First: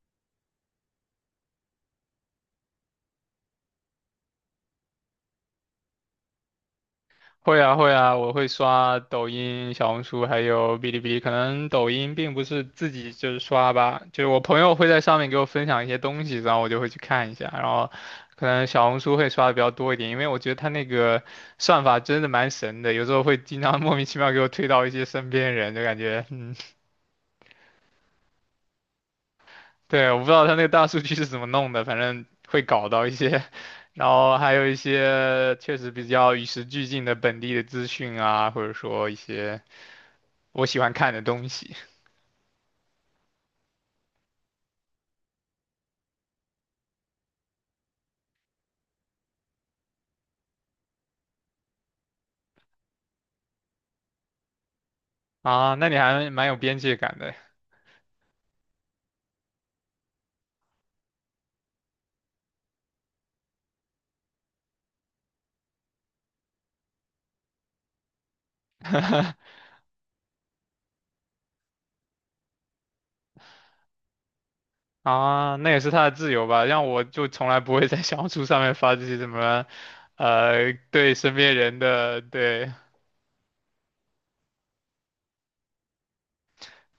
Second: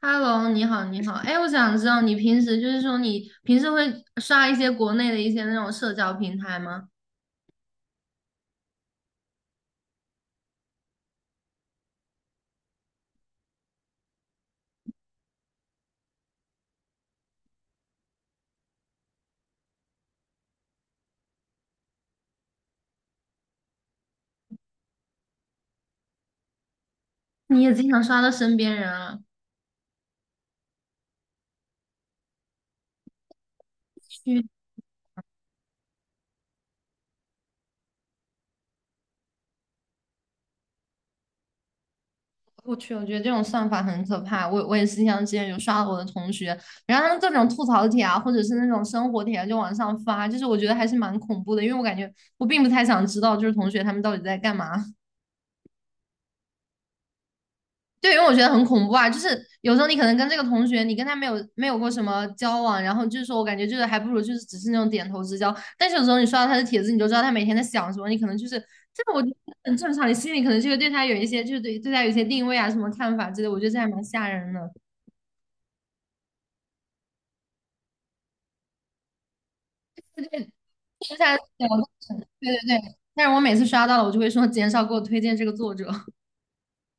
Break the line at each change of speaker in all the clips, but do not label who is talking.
Hello，你好，你好。哎，我想知道你平时会刷一些国内的一些那种社交平台吗？
会啊会啊，我会刷抖音、小红书，还有哔哩哔哩。可能抖音并不是自己就是刷吧，就是我朋友会在上面给我分享一些东西，然后我就会去看一下。然后可能小红书会刷的比较多一点，因为我觉得它那个算法真的蛮神的，有时候会经常 莫名其妙给我推到一些身边人，就感觉嗯，
你也经常刷到身边人啊？
对，我不知道它那个大数据是怎么弄的，反正会搞到一些。然后
去，
还有一些确实比较与时俱进的本地的资讯啊，或者说一些。我喜欢看的东西
我去，我觉得这种算法很可怕。我也是像之前有刷到我的同学，然后他们各种吐槽帖啊，或者是那种生活帖啊，就往上发，就是我觉得还是蛮恐怖的，因为我感觉我并不太想知道，就是同学他们到底在干嘛。
啊。那你还蛮有边界感的
对，因为我觉得很恐怖啊，就是有时候你可能跟这个同学，你跟他没有过什么交往，然后就是说我感觉就是还不如就是只是那种点头之交，但是有时候你刷到他的帖子，你就知道他每天在想什么，你可能就是这个我觉得 很正常，你心里可能就会对他有一些就是对他有一些定位啊什么看法之类的我觉得这还蛮吓人的。
啊，那也是他的自由吧？让我就从来不会在小红书上面发这些什么，对
接下
身
来
边人的
对
对，
对对，但是我每次刷到了，我就会说减少给我推荐这个作者，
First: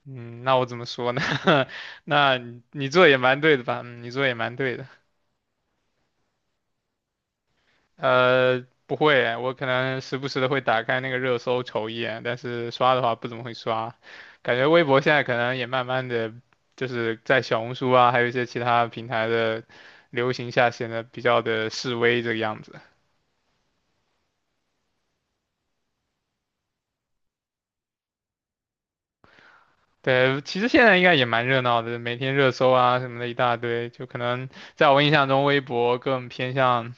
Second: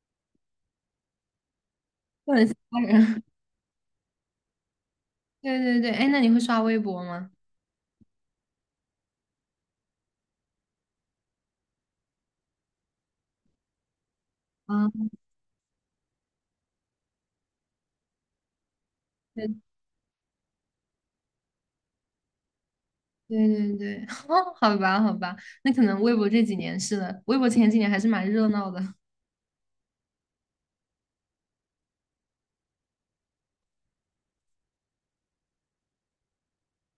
嗯，那我怎么说呢？
就
那
很
你
吓
你做得也
人。
蛮对的吧？嗯，你做得也蛮对的。
对对对，哎，那你会刷微博吗？
不会，我可能时不时的会打开那个热搜瞅一眼，但是刷的话不怎么会刷。感觉微
啊，
博现在可能也慢慢的，就是在小红书啊，还有一些其他平台的
对
流行下，显得比较的示威这个样子。
对对对，哦，好吧，好吧，那可能微博这几年是的，微博前几年还是蛮热闹的，
对，其实现在应该也蛮热闹的，每天热搜啊什么的一大堆，就可能在我印象中，微博更偏向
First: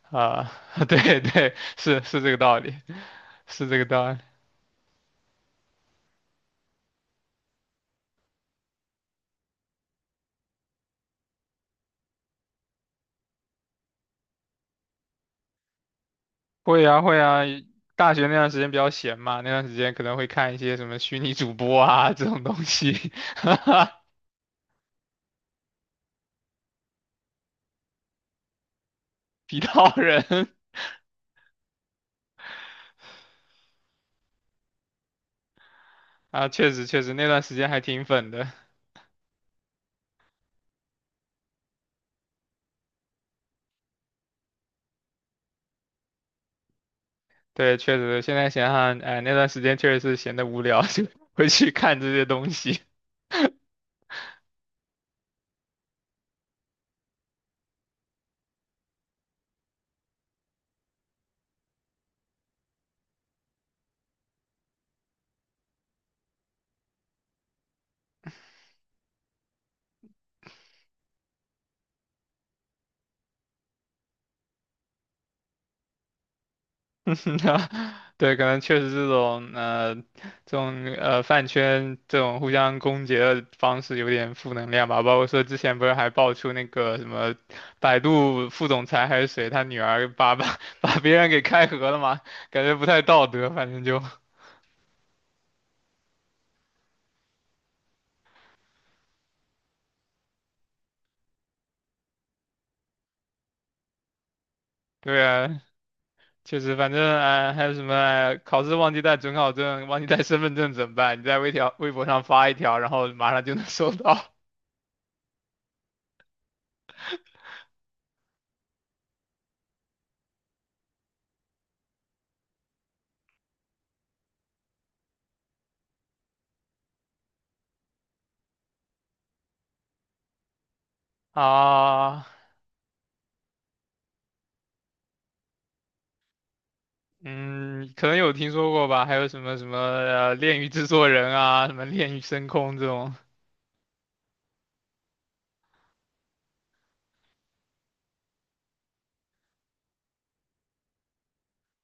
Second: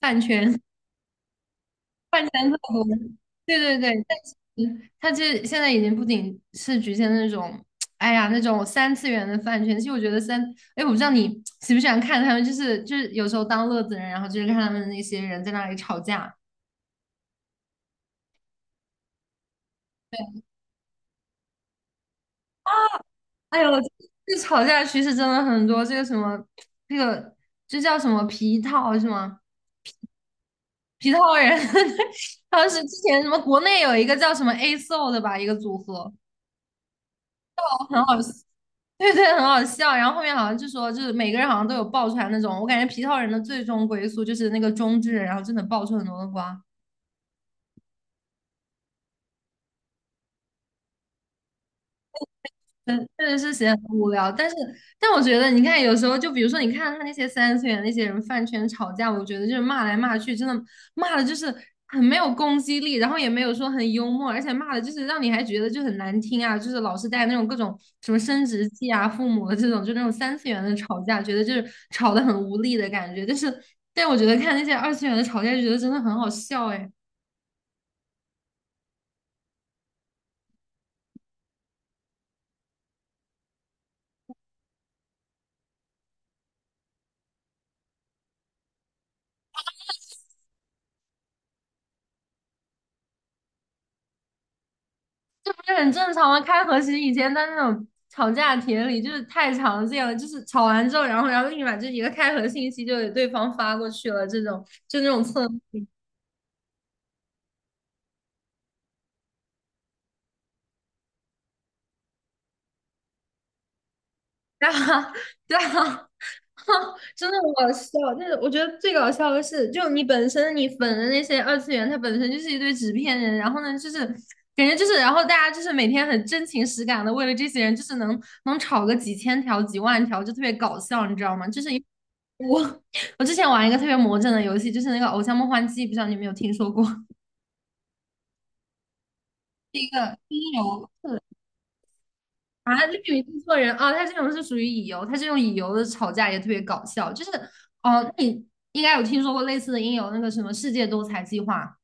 饭
啊，
圈
对对，是是
饭
这个
圈特
道理，
多。对
是这
对
个
对，
道
但
理。
是它这现在已经不仅是局限那种，哎呀，那种三次元的饭圈。其实我觉得三，哎，我不知道你喜不喜欢看他们，就是有时候当乐子人，然后就是看他们那些人在那里吵架。
会啊会啊，大学那段时间比较闲嘛，那段时间可能会看一些什么虚拟主播啊这种东西，哈
哎呦，
哈，
这吵架趋势真的很多，这个什么，这个这叫什么皮套是吗？
皮套人
皮套人，当时之前什么国内有一个叫什么 ASO 的吧，一个组合，
啊，确实确实那段时间还挺
很好
粉的。
对对，很好笑。然后后面好像就说，就是每个人好像都有爆出来那种，我感觉皮套人的最终归宿就是那个中之人，然后真的爆出很多的瓜。
对，确实现在想想，哎，那段时间确实是闲得无聊，就会去看这些东西。
嗯，确实是显得很无聊，但是，但我觉得，你看，有时候就比如说，你看他那些三次元那些人饭圈吵架，我觉得就是骂来骂去，真的骂的就是很没有攻击力，然后也没有说很幽默，而且骂的就是让你还觉得就很难听啊，就是老是带那种各种什么生殖器啊、父母的这种，就那种三次元的吵架，觉得就是吵得很无力的感觉。但是，但我觉得看那些二次元的吵架，就觉得真的很好笑哎。
对，可能确实这种饭圈这种互相攻讦的方式有点负能量吧。包括说之前不是还爆出那个什么百度副总裁还是谁，他女儿把 把别人给开盒了嘛，感觉不太道德。反正就
这很正常啊，开和其实以前在那种吵架帖里就是太常见了，就是吵完之后，然后立马就一个开合信息就给对方发过去了，这种 就那种
对
蹭，
啊，确实，反正啊、还有什么、考试忘记带准考证、忘记带身份证怎么办？你在微条微博上发一条，然后马上就能收到
对啊，对啊，真的很搞笑。但是我觉得最搞笑的是，就你本身你粉的那些二次元，它本身就是一堆纸片人，然后呢，就是感觉就是，然后大家就是每天很真情实感的为了这些人，就是能吵个几千条、几万条，就特别搞笑，你知道 吗？就是。
啊。
我之前玩一个特别魔怔的游戏，就是那个《偶像梦幻祭》，不知道你有没有听说过？
嗯，可能有听说过吧？还有什么什么
乙
炼狱制
游
作
是
人啊，什么炼狱深空这
啊，绿以
种
为错人啊？他这种是属于乙游，他这种乙游的吵架也特别搞笑。就是哦，那你应该有听说过类似的音游，那个什么世界多才计划，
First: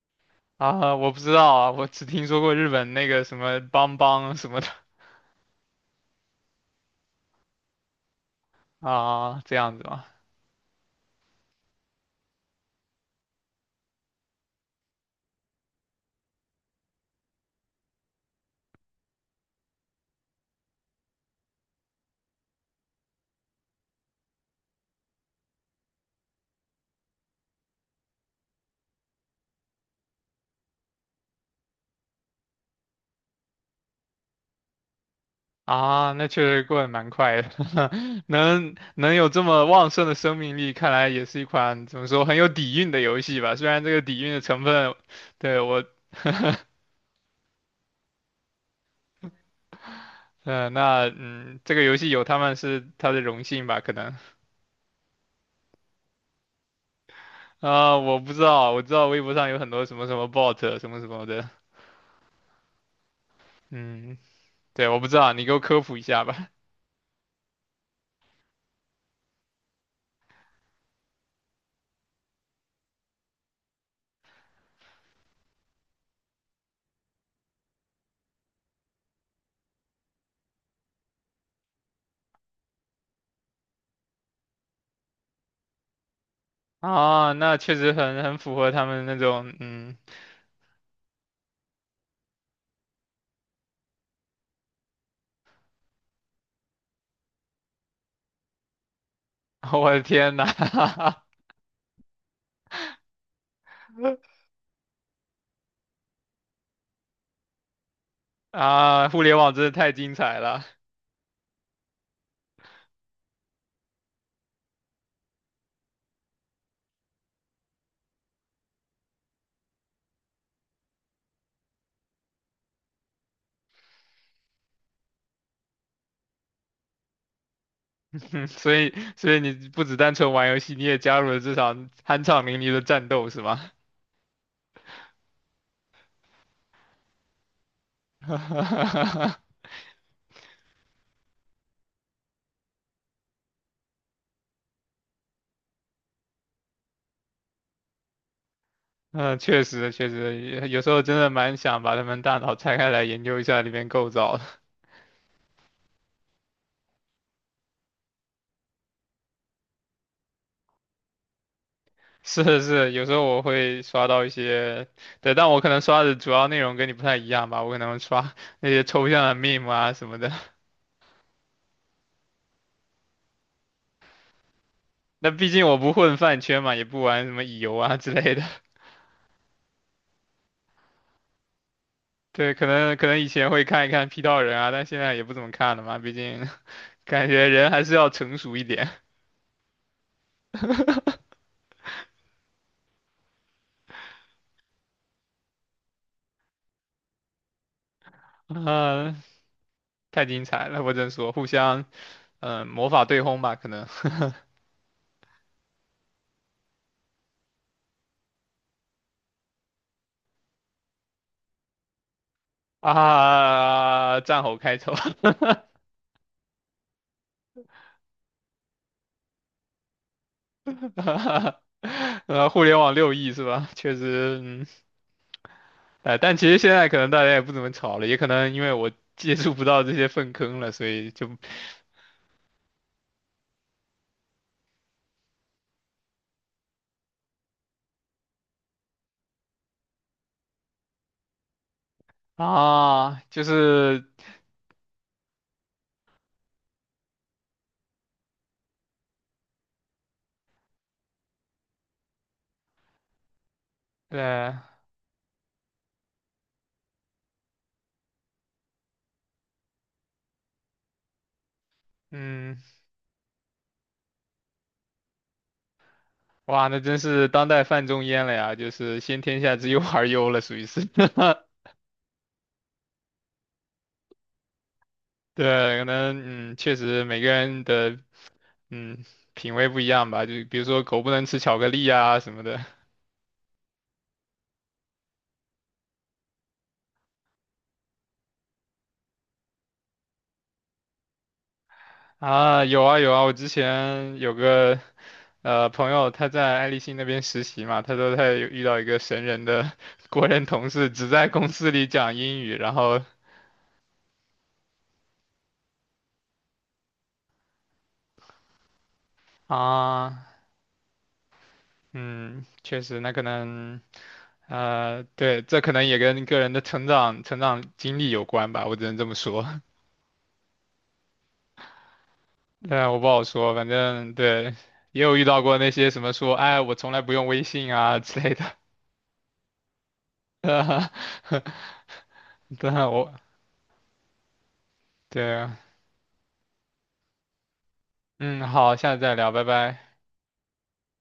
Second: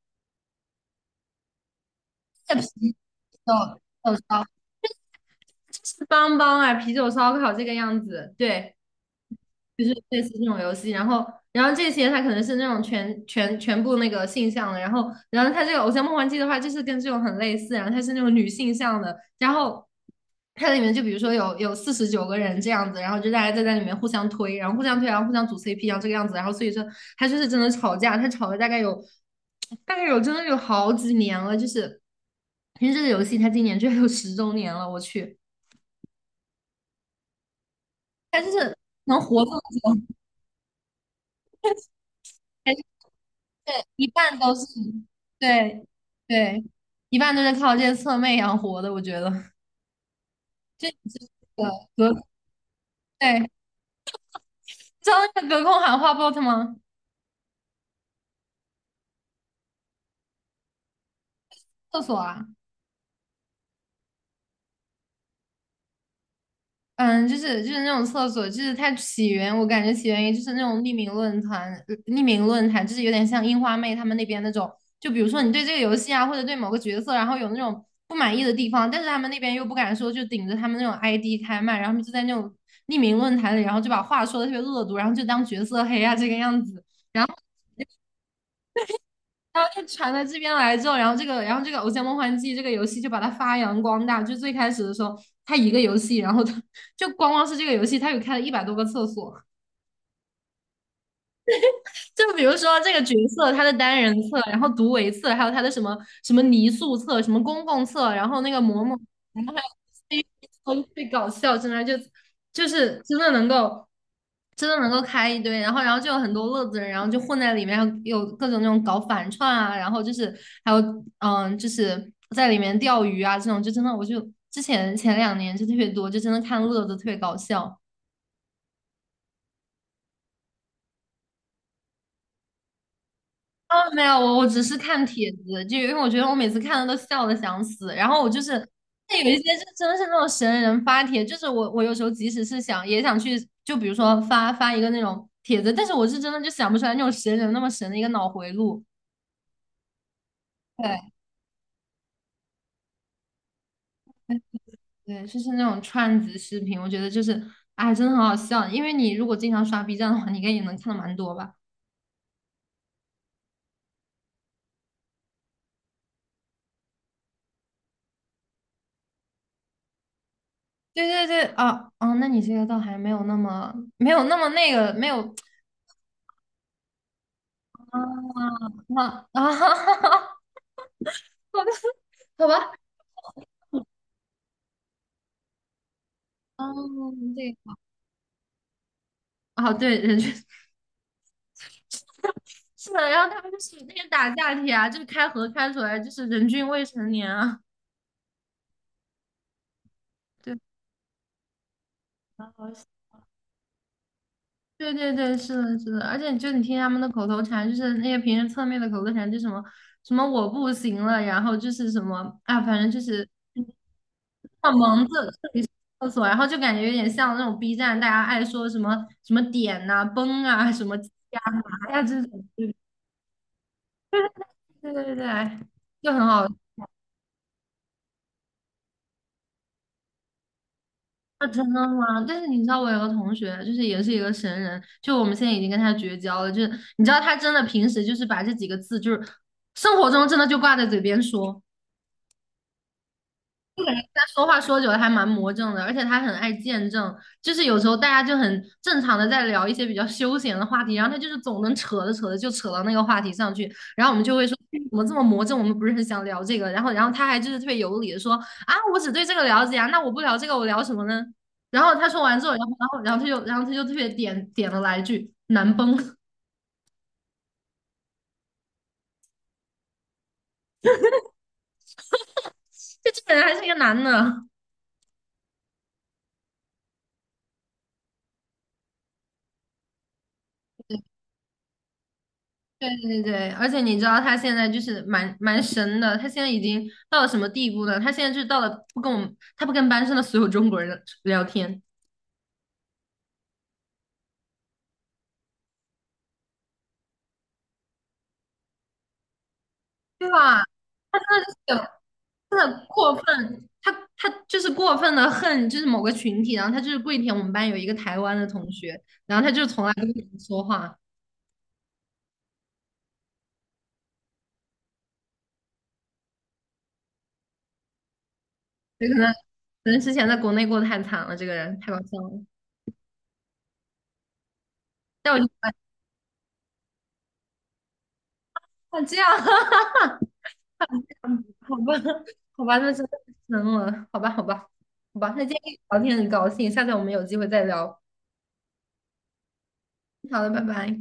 啊，我不知道啊，我只听说 过
在啤
日
酒
本
啤
那个什么邦
酒
邦
烧
什么的
是邦邦啊，啤酒烧烤这个样子。对，
啊，这样子
就是
吧？
类似这种游戏，然后，然后这些它可能是那种全部那个性向的，然后，然后它这个《偶像梦幻祭》的话，就是跟这种很类似，然后它是那种女性向的，然后它里面就比如说有49个人这样子，然后就大家在里面互相推然后互相组 CP,然后这个样子，然后所以说它就是真的吵架，它吵了大概有真的有好几年了，就是因为这个游戏它今年居然有10周年了，我去，
啊，那确实过得蛮快的，
它就
能
是
能
能
有这
活这么
么旺
久。
盛的生命力，看来也是一款怎么说很有底蕴的游戏吧。虽
对，
然这个
一
底蕴
半
的
都
成
是，
分，对我，
对对，一半都是靠这些侧妹养活的，我觉得。
嗯，呃
这
那嗯，这个
个
游
隔，
戏有他们是他的荣
对，
幸吧，可能。
知道那个隔空喊话 bot 吗？
啊，我不知道，我知道微博上有很多什么什么 bot 什么什么的，
厕所啊，
嗯，对，我不知道，你给我科普一下吧。
嗯，就是那种厕所，就是它起源，我感觉起源于就是那种匿名论坛就是有点像樱花妹他们那边那种，就比如说你对这个游戏啊，或者对某个角色，然后有那种不满意的地方，但是他们那边又不敢说，就顶着他们那种 ID 开麦，然后他们就在那种匿名论坛里，然后就把话说的特别恶毒，然后就当角色黑啊这个样子。然
啊，
后。
那确实很符合他们那种，
然后就
嗯，
传到这边来之后，然后这个，然后这个《偶像梦幻祭》这个游戏就把它发扬光大。就最开始的时候，它一个游戏，然后它就光光是这个游戏，它有开了100多个厕所。
我的天呐，
就比如说这个角色他的单人册，然后独维册，还有他的什么什么泥塑册、什么公共册，然后那个嬷嬷，
啊，互联
然
网
后还
真
有
的太精
c
彩了，
好，特最搞笑，真的就就是真的能够开一堆，然后就有很多乐子人，然后就混在里面，然后有各种那种搞反串啊，然后就是还有嗯，就是在里面钓鱼啊这种，就真的我就之前前两年就特别多，就真的看乐子特别搞笑。
所以所以你不只单纯玩游戏，你也加入了这场酣畅淋漓的战斗，是吗？
哦，没有，我只是看帖子，就因为我觉得我每次看的都笑的想死。然后我就是，那有一些 是真的是那种神人发帖，就是我我有时候即使是想也想去，就比如说发发一个那种帖子，但是我是真的就想不出来那种神人那么神的一个脑回路。
嗯，确实确实，有时候
对
真的蛮想把他们大脑拆开来研究一下里面构造的。
对，就是那种串子视频，我觉得就是哎，真的很好笑。因为你如果经常刷 B 站的话，你应该也能看的蛮多吧？
是是，有时候我会刷到一些，对，但我可能刷的主要内容跟你不太一样吧，我可能刷 那些抽象的 meme 啊什么的。
对对对，啊啊，那你这个倒还没有那么没有那么那个没
那
有
毕竟我不混饭圈嘛，也不玩什么乙游啊之类的。
啊 啊啊！好的，好
对，可
吧。
能可能以前会看一看 P 到人啊，但现在也不怎么看了嘛，毕竟
哦，
感觉
对，
人还是要成熟一点。
哦，对，人均 是的，然后他们就是那个打架帖啊，就是开合开出来，就是人均未成年啊，
啊、太精
对，
彩了，我只能说，互相
好
嗯、
好笑
魔法对轰吧，可能
对对对，是的，是的，而且就你听他们的口头禅，就是那些平时侧面的口头禅，就什么什么我不行了，然后就是什么啊，反 正就是
啊，战吼
像
开头。
蒙着这里是厕所，然后就感觉有点像那种 B 站大家爱说什么什么点呐、崩啊、什么鸡啊、麻呀这种，
互联网六亿是吧？确实，嗯，
对对对对，哎就
哎，
很
但其
好。
实现在可能大家也不怎么吵了，也可能因为我接触不到这些粪坑了，所以就
啊，真的吗？但是你知道，我有个同学，就是也是一个神人，就我们现在已经跟他绝交了。就是你知道，他真的平时就是把这几个字，就是生活中真的就挂在嘴边说。
啊，就
我感觉
是
他说话说久了还蛮魔怔的，而且他很爱见证，就是有时候大家就很正常的在聊一些比较休闲的话题，然后他就是总能扯着扯着就扯到那个话题上去，然后我们就会
对，
说嗯怎么这么魔怔，我们不是很想聊这个，然后他还就是特别有理的说啊，我只对这个了解啊，那我不聊这个我聊什么呢？然后他说完之后，
嗯，
然后然后然后他就然后他就特别点了来一句难崩，就
哇，那真是当代范仲淹了呀，就是先天下之忧而忧了，属于是。
这个人还是一个男的，
对，可能嗯，确实每个人的嗯品味不一样吧，就比如说狗不能吃巧克力啊什么的
对对对，而且你知道他现在就是蛮神的，他现在已经到了什么地步呢？他现在就是到了不跟我们，他不跟班上的所有中国人聊天，
啊，有啊有啊，我之前有个朋友他在爱立信那边实习嘛，他说他有遇到一个神人的 国
对
人
吧？
同事，只
他
在
真的
公
就
司
是
里
有
讲英语，
真
然
的
后
过分，他就是过分的恨，就是某个群体，然后他就是跪舔我们班有一个台湾的同学，然后他就从来都不
啊，
跟我们说话，
嗯，确实，那可能对，这可能也跟个人的成长经历有关吧，我只能这
所
么
可能
说。
可能之前在国内过得太惨了，这个人太搞笑了，
但我不好说，反正对，也有遇
但我
到
就不
过那
敢
些什么说，哎，我从来不用微信啊之类的。
像这样。
呃，
嗯，好吧，好吧，
但
那真
我
的太深了，好吧，好吧，好吧，
对
那今
啊，
天跟你聊天很高兴，下次我们有机会再聊，
嗯，好，下次再聊，拜拜。
好的，拜拜。